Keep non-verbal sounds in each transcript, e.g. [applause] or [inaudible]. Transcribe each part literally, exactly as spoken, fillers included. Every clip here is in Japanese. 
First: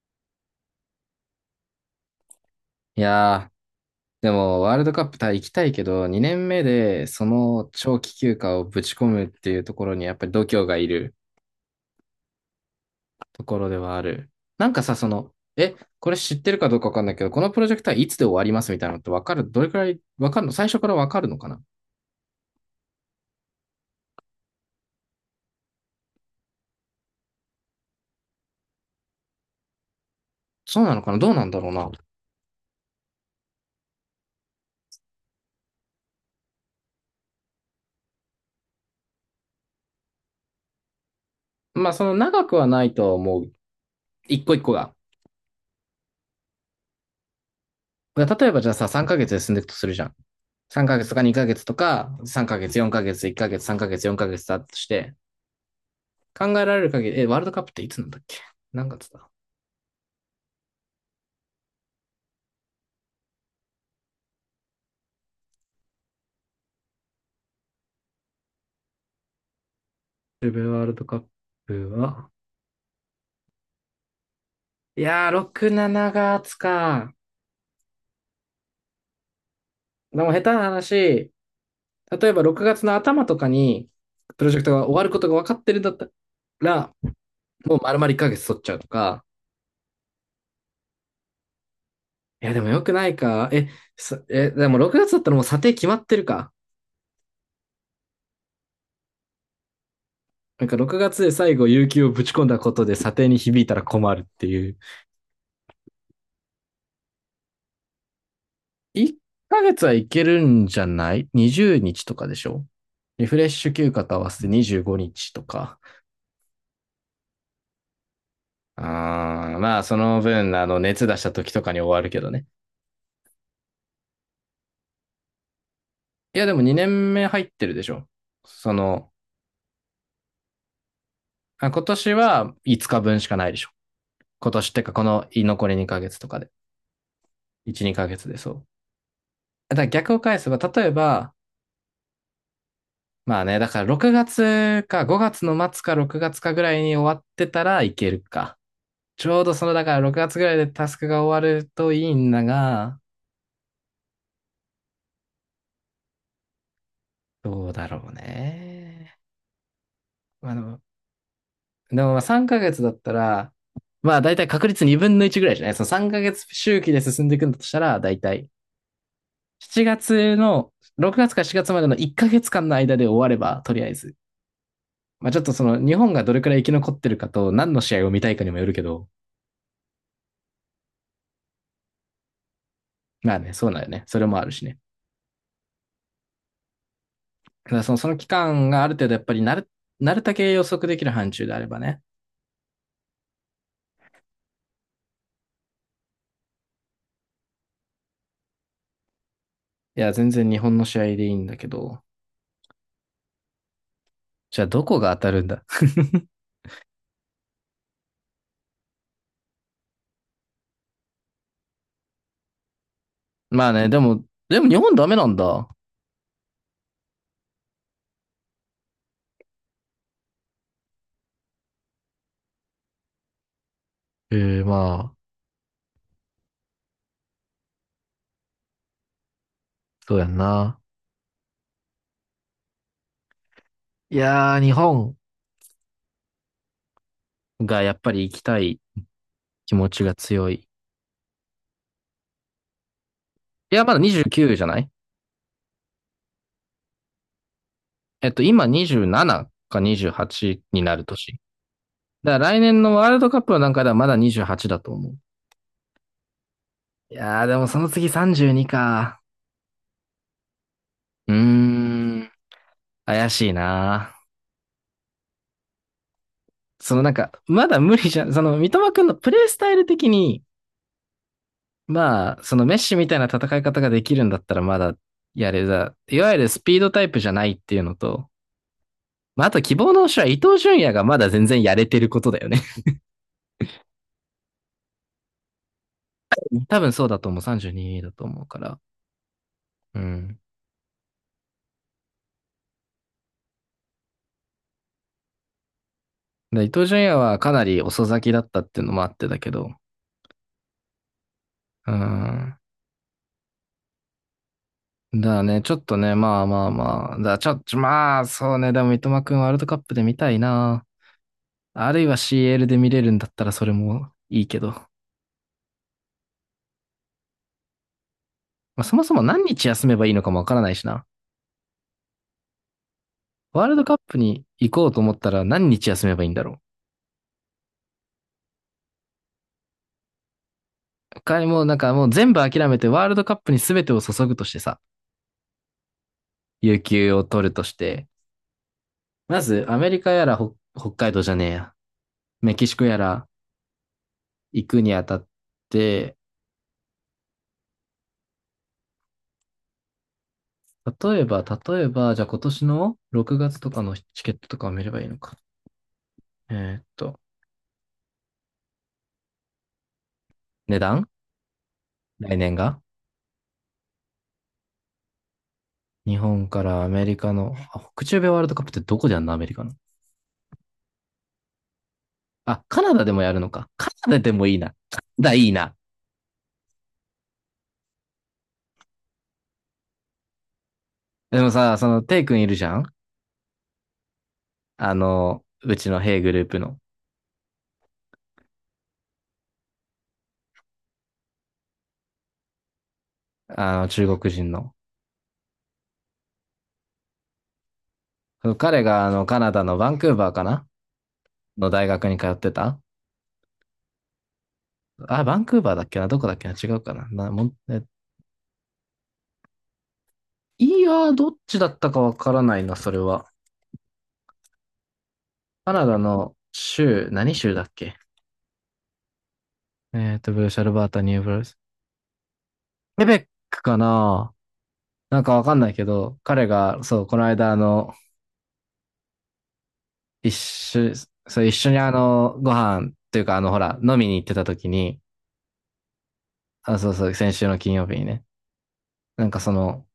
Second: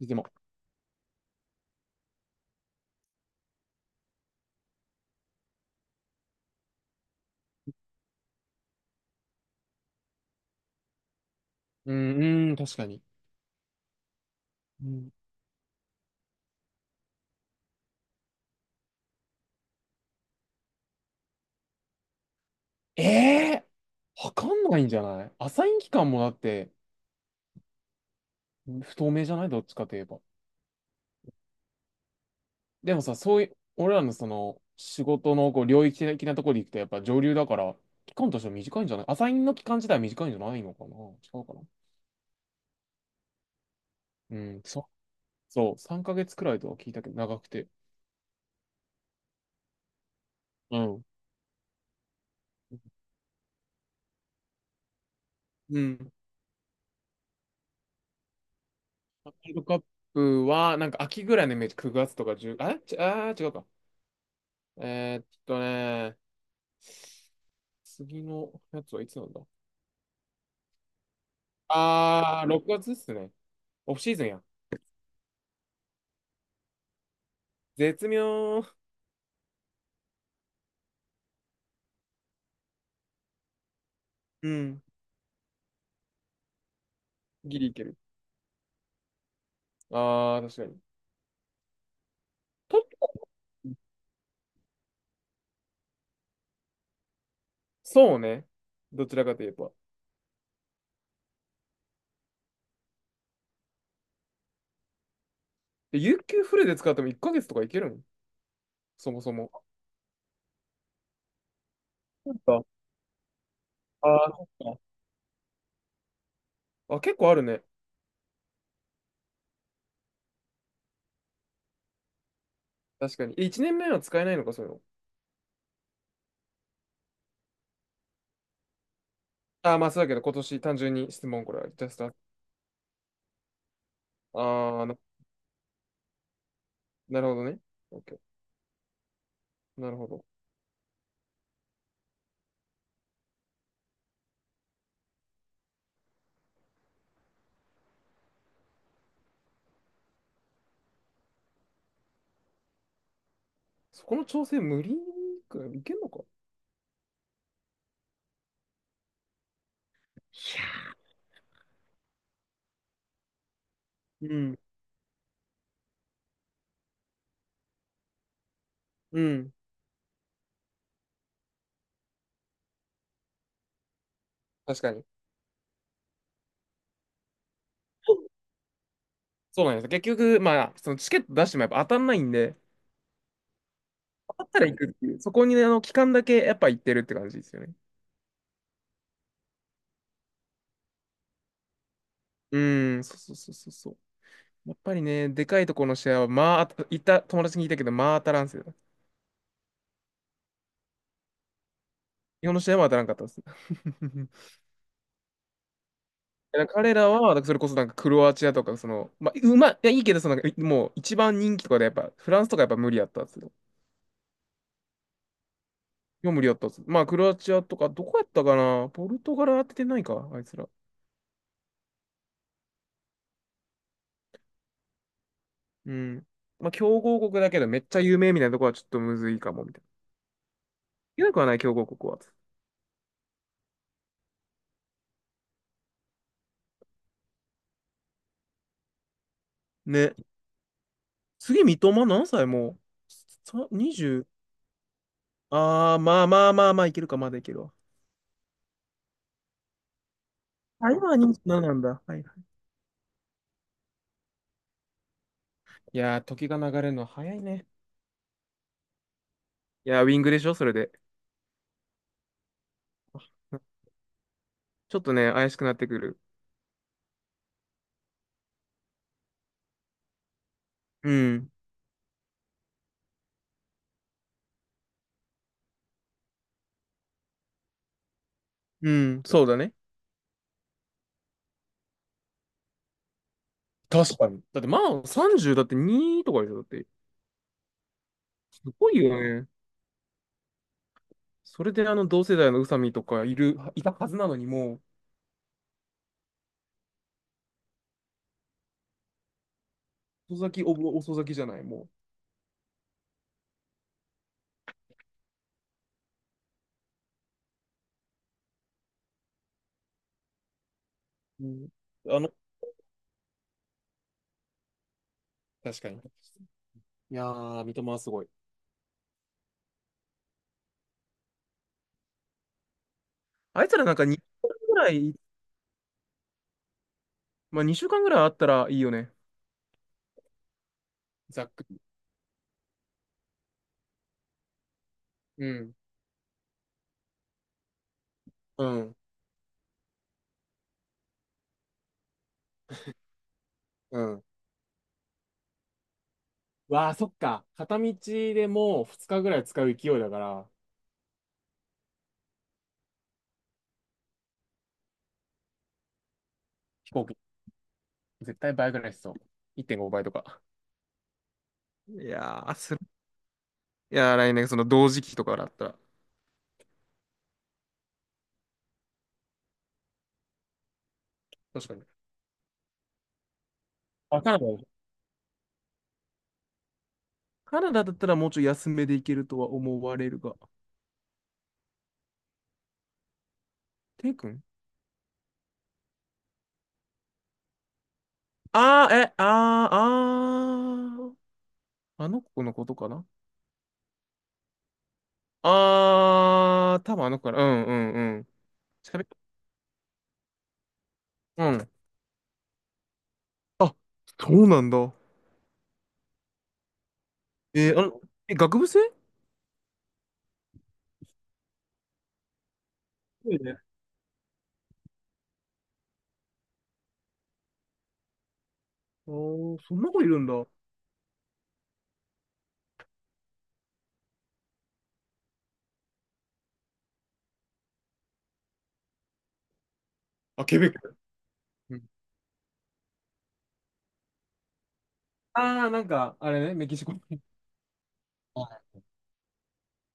でも、いやー、でもワールドカップた行きたいけど、にねんめでその長期休暇をぶち込むっていうところにやっぱり度胸がいるうん、うん、確かに。ところではある。なんかうさ、そん、の、え、これ知ってるかどうかわかんないけど、このプロジェクトはいつで終わりますみたいなのってわかる、どれくらいわかるの、最初からわかるのかな？えー、わかんないんじゃない？アサイン期間もだって不透明じゃない？どっちかといえば。そうなのかな、どうなんだろうな。でもさ、そういう、俺らのその仕事のこう領域的なところで行くとやっぱ上流だから、期間としては短いんじゃない？アサインの期間自体は短いんじゃないのかな？違うかな。まあ、その長くはないと思う。う一個一ん、個そう、が。そう、さんかげつくらいとは聞いたけど、長くて。だから例えばじゃあさ、さんかげつで進んでいくとするじゃん。う3ヶん。月とかにかげつとか、さんかげつ、よんかげつ、いっかげつ、さんかげつ、よんかげつだとして、うん。考えられる限り、え、ワールドカップっていつなんだっけ？何月だ？ワールドカップは、なんか秋ぐらいのイメージ、くがつとかいちああ、ち、あー、違うか。えーっとね次のやつはいつなんだ？セブワールドカップは、あー、ろくがつっすね。オフシーズンや。いやー、ろく、しちがつか。絶妙。でも下手な話、例えばろくがつの頭とかに、プうロジェクトん。が終わることが分かってるんだったら、ギリいもうける。丸々1ヶ月取っちゃうとか、あー、確かに。いや、でもよくなと、いか。え、さえ、でもろくがつだったらもう査定決まってるか。そうね。どちらかといえば。なんかろくがつで最後、有給をぶち込んだことで査定に響いたら困るっていう。で、有給フルで使ってもいっかげつとかいけるん？そ1もそも。ヶ月はいけるんじゃない？ にじゅう 日とかなでんしょ。か、リフレッシュ休暇あと合わー、せそてっか。にじゅうごにちとか。あ、結構あるね。あーまあ、その分、あの、熱出した時とかに終わるけどね。確かに。え、いちねんめは使えないのか、そういうの。いや、でもにねんめ入ってるでしょ。その、あー、まあそうだけど、今年単純に質問、これは。あ今ジャスト年はいつかぶんしかないでしょ。あ今年ってー、か、な、この残りにかげつとかで。なるほどね。いち、オッ2ケヶ月ー。でそう。だからなるほ逆をど。返せば、例えば、まあね、だからろくがつかごがつの末かろくがつかぐらいに終わってたらいけるか。ちょうどその、だからろくがつぐらいでタスクが終わるといいんだが、そこの調整無理くらいいけんのか？どうだろうね。まあでも、でもまあさんかげつだったら、まあう大体ん。確率にぶんのいちぐらいじゃない？そのさんかげつ周期で進んでいくんだとしたら、大体うん。しちがつの、ろくがつかしがつまでのいっかげつかんの間で終われば、とりあえず。確かに。まあちょっとその日本がどれくらい生き残ってるかと何の試合を見たいかにもよるけど、そうなんですよ。結局、まあ、そのチケット出してもやっぱ当たんないんで、まあね、そうなんよね。それ当もあたっるたしら行ね。くっていう、そこにねあの期間だけやっぱ行ってるって感じですよだね。からその、その期間がある程度やっぱりなる、なるだけ予測できる範疇であればね。うーん、そうそうそうそうそう。やっぱりね、でかいところの試合は、まあ、当た行った友達に聞いたけど、まあ当たらんっすよ。いや、全然日本の試合でいいんだけど。日本の試合も当たらんかったです。じ [laughs] ゃあ、どこが当たるんだ？ [laughs] 彼らは、だからそれこそなんかクロアチアとか、その、まあ、うまい、いや、いいけど、その、なんかもう一番人気とかで、やっぱ、フランスとかやっぱ無理やったっすよ。まあね、でも、でも日本ダメなんだ。もう無理やったっす。まあ、クロアチアとか、どこやったかな？ポルトガル当ててないか、あいつら。えー、まあ、うん。まあ、強豪国だけどめっちゃ有名みたいなとこはちょっとむずいかも、みたいな。そうやんな。いけなくはない、強豪国は。いやー、日本。が、やっぱり行きたい気持ちがね。強い。次、三笘何歳もうさ？ いや、まだ はたち？ にじゅうきゅうじゅうきゅうじゃない？ああ、まあまあまあまあ、いけるか、まだいけるわ。えっと、今にじゅうななかにじゅうはちにあ、なる今はに年。なななんだ。はいだはからい。来年のワールドカップのかではまだにじゅうはちだと思う。いやー、時が流れるのい早いやー、でね。もその次さんじゅうにか。いやー、ウィングでしょ、それで。うーん、怪しいな。ちょっとね、怪しくなってくる。そのなんか、まだ無理じゃん。その、三笘くんのプレイスタイル的に、うん。まあ、そのメッシみたいな戦い方ができるんだったらまだやれだ。いわゆるスピードタイプじゃないっていうのと、うん、まそあ、うあだとね。希望の星は伊東純也がまだ全然やれてることだよね。確かに。だって、まあ、さんじゅうだってにとかでしょ、だっ [laughs] 多て。分そうだと思う。さんじゅうにだと思うかすら。ごいよね。うん。それで、あの、同世代の宇佐美とかいる、いたはずなのに、もう、だ伊東純也はかなり遅咲きだったっていうのもあってだけど。遅咲き、おぼ遅咲きじゃない、もうん。だね、ちょっとね、まあまあまあ。だ、ちょっと、まあ、そうね。でも三笘くんワールドカップで見たいな。う？うん。あるいは あの、シーエル で見れるんだったらそれもいいけど。ま確かに。いやー、三笘はすごい。あ、そもそも何日休めばいいのかもわからないしな。ワあーいルつドらなカんッかプ2に週間行ぐこらうと思い、ったら何日休めばいいんだろまあにしゅうかんぐらいあったらいいよね。う。かざっもうくなんり。かもう全部諦めてワールドカップに全てを注ぐとしてさ、うん。有給を取るとして、うん。まずアメリカやら北北海道じゃねえや、メキシコやらうん。行くにあたって、わあ、そっか。片道でもうふつかぐらい使う勢いだから、例えば、例えば、じゃあ今年のろくがつとかのチケットとかを見ればいいのか。えーっ飛行機と、絶対倍ぐらいしそう。いってんごばいとか。値段、い来や年ー、すいがやー来年その同時期とかだったら。日本からアメリカの、あ、北中米ワールドカップってどこでやんの？アメリカの。確かに。あ、カナダでもやるのか。カナダあ、でカナもダいいな。カナダいいな。カナダだったらもうちょい安めで行けるとは思われるが。でもさ、その、テイ君いるじゃん？テイ君？あの、うちのヘイグループの、ああ、え、ああ、あーあの子のことかな？あの、中国人の。ああ、多分あの子かな。うんうんうん。彼喋が、っあの、カナダのバンクーバーかな、うん。の大学に通ってた。あ、そうなんだ。あ、バンクーバーだっけな、どこだっけな、違うかな、なもん、えーえあの、え、学部生？いやー、どっちだったかわからないな、それは。そうね。カナダの州、何州だっけ？あーそんな子いえるっんと、だ。ブルーシャルバータ、ニューブルース。ケベックかな。なんかわかんないけど、彼が、そう、この間、あの、一あ、ケベッ緒、ク。そう、一緒うにん。あの、ご飯っていうか、あの、ほら、飲みに行ってた時に、ああ、なんか、あれね、メキあ、シそコ。うそう、[laughs] 先週の金曜日にね。あなんかその、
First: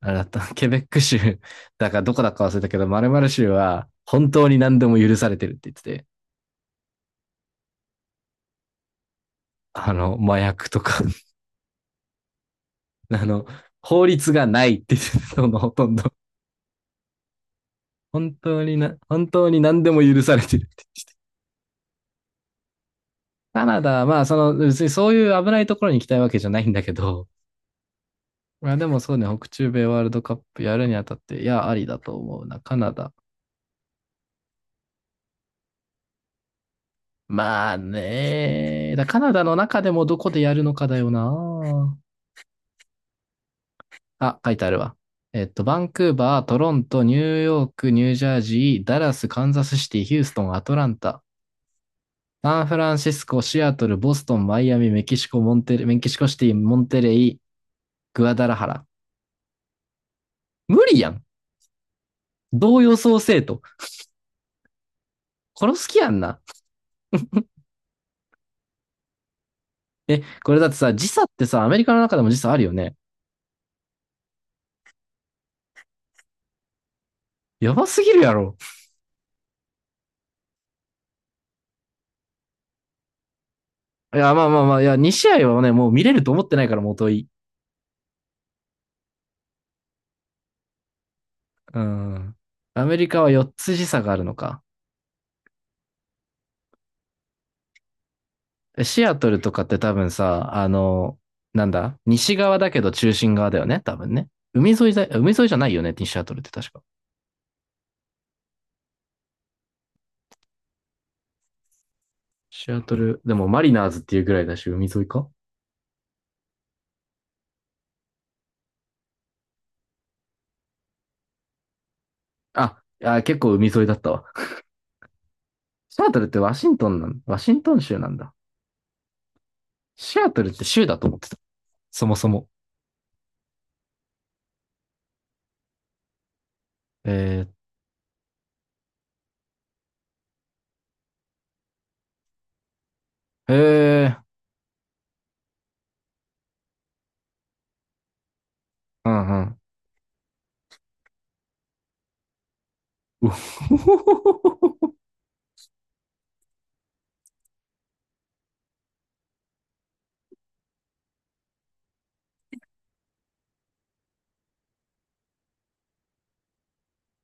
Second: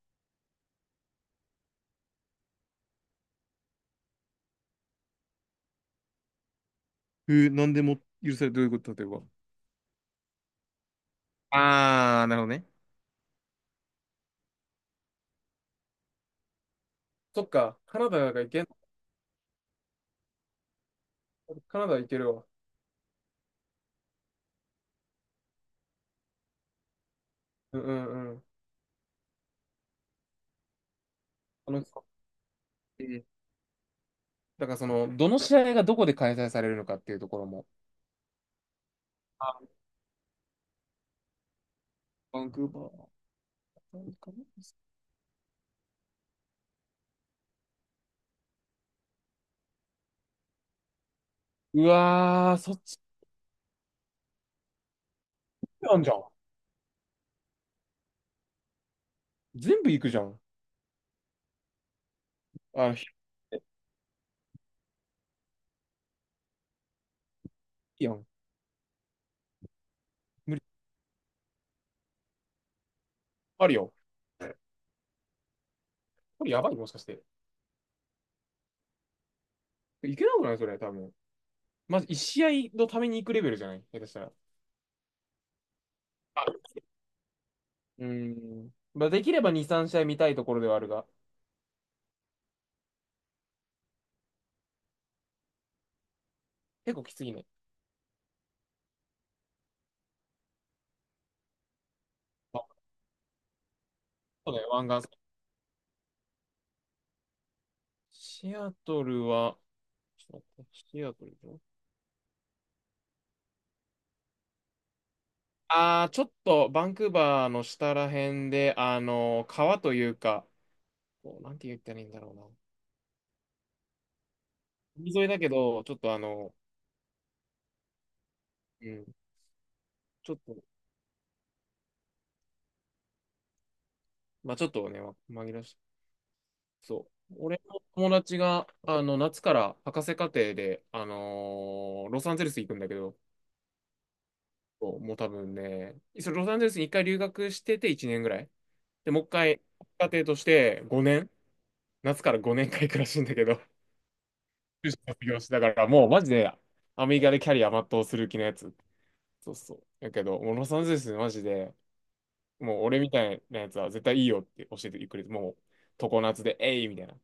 あれだった、[laughs] ケベック州、だからどこだか忘れたけど、〇〇州は本当に何でも許されてるって言ってて、えー、なんでも許される、どういうこと？例えば。あの、麻薬とか、[laughs] ああ、なるほどね。あの、法律がないって言ってたの。 [laughs] ほとんど。そっか、カナダ本がい当けん、にな、本当に何でも許されてるって。カナダいけるわ。カナダ、まあその、別にそういう危ないところに行きたいわけじゃないんだけど、うんうんうん。まあでもそうね、北中米ワールドカップやるにあたって、いや、ああの、りだと思うな。カナえダ、ーだからその、どの試合がどこで開催されるのかっていうところも。まあね。だカナダの中でもどこでやるのかだよな。バンクーバー。なんかあ、書いてあるわ。えっと、バンクーバー、トロント、ニューヨーク、ニュージャージー、ダラス、カンザスシティ、ヒューストン、アトランタ、うわー、サンそフっランちシスコ、シアトル、ボストン、マイアミ、メキシコ、モンテレ、なメんキじゃシん。コシティ、モンテレイ、グアダラハラ。全部行くじゃん。無理やん。どうあ、予ひ想せええい、と。殺す気やんな。いやん。え、こ無れ理。だってさ、時差ってさ、アメリカの中でも時差あるよね。あるよ。これやばい、もしかして。やばすぎるやろ。いけなくないそれ、多分。まずいち試合のために行くレベルじゃない？下手しいたら。や、まあまあまあ、いや、に試合はね、もう見れると思ってないあから、もうというーん。まあ、できればに、さん試合見たいところではあるが、うん。アメリカは四つ時差があるのか。結構きついね。シアトルとかって多分さ、あの、なんだ、西側あだけど中心側だよね、多分ね。そうだよ、海沿湾いだ、岸。海沿いじゃないよね、シアトルって確か。シアトルは、ちょっと待って、シアトルでしょ？シアトル、でもマリナーズっていうぐらいだし、海沿いか。ああー、ちょっと、バンクーバーの下ら辺で、あの、川というか、こうなんて言ったらいいんだろうな。あ、あ、結構海沿いだったわ。海沿いだけど、ちょっシアとトあルってワの、シントンなん、ワシントン州なんだ。うん、シアちょっトルっと、て州だと思ってた。そもそも。まあちょっとね、わ紛らわしい、そう。俺えの友達が、あの、夏から博士課程で、あのーロサンゼルス行くんだけど、ー、えー、そうもう多分ね、それロサンゼルスに一回留学してていちねんぐらい。うで、もうん一うん。回、家庭としてごねん、夏からごねんかん行くらしいんうだけど、ほほほほ修ほ。士卒業して、だからもうマジで、アメリカでキャリア全うする気のやつ。そうそう。だけど、もうロサンゼルスマジで、もう俺みたいなやつは絶対いいよって教えてくれて、もう常夏で、えいみたいな。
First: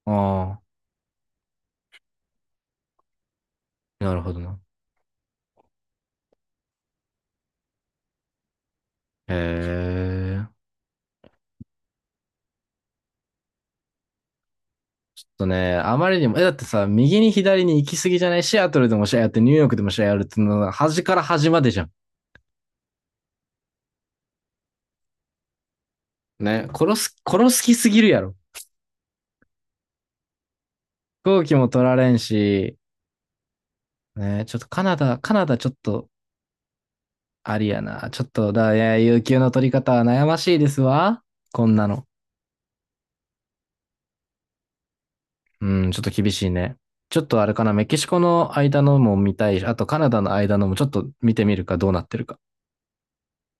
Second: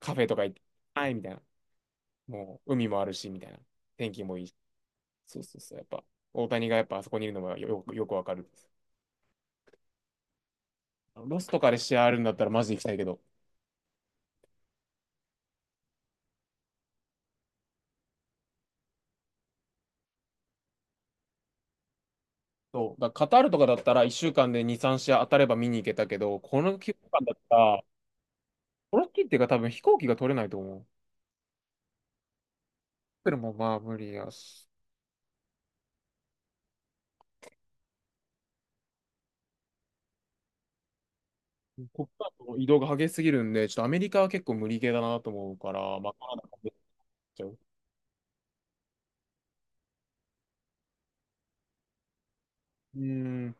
カフェとか行っあて、あいみたいな。もう海もあるし、みたいな。あ、天なる気ほもどいいし。な。そうそうそう。やっぱ、大谷がやっぱあそこにいるのがよく、よくわかるです。へえー。ロスとかで試合あるんだったらマジで行きたいけど。とね、あまりにも、え、だってさ、右に左に行き過ぎじゃない？シアトルでも試合やって、ニューヨークでも試合やるっていうのは、端から端までじゃん。そう。だからカタールとかだったらいっしゅうかんでに、さん試合当たれば見に行けたけど、こね、の期殺す、間だっ殺たす気ら、すぎるやろ。この期っていうか多分飛行機が取れないと思う。飛行機も取られんし、それもまあ無理やね、ちょっとし。カナダ、カナダちょっと、ありやな。ちょっと、だ、いや、有給の取り方は悩ましいですわ。こんなこの。っからの移動が激しすぎるんで、ちょっとアメリカは結構無理系だなと思うかうん、ちら、ょっとまあ厳カしナダいもね。ね。ちょっとあれかな、メキシコの間のも見たいし、あとカナダの間のもちょっと見てみるか、どうなってるか。うん。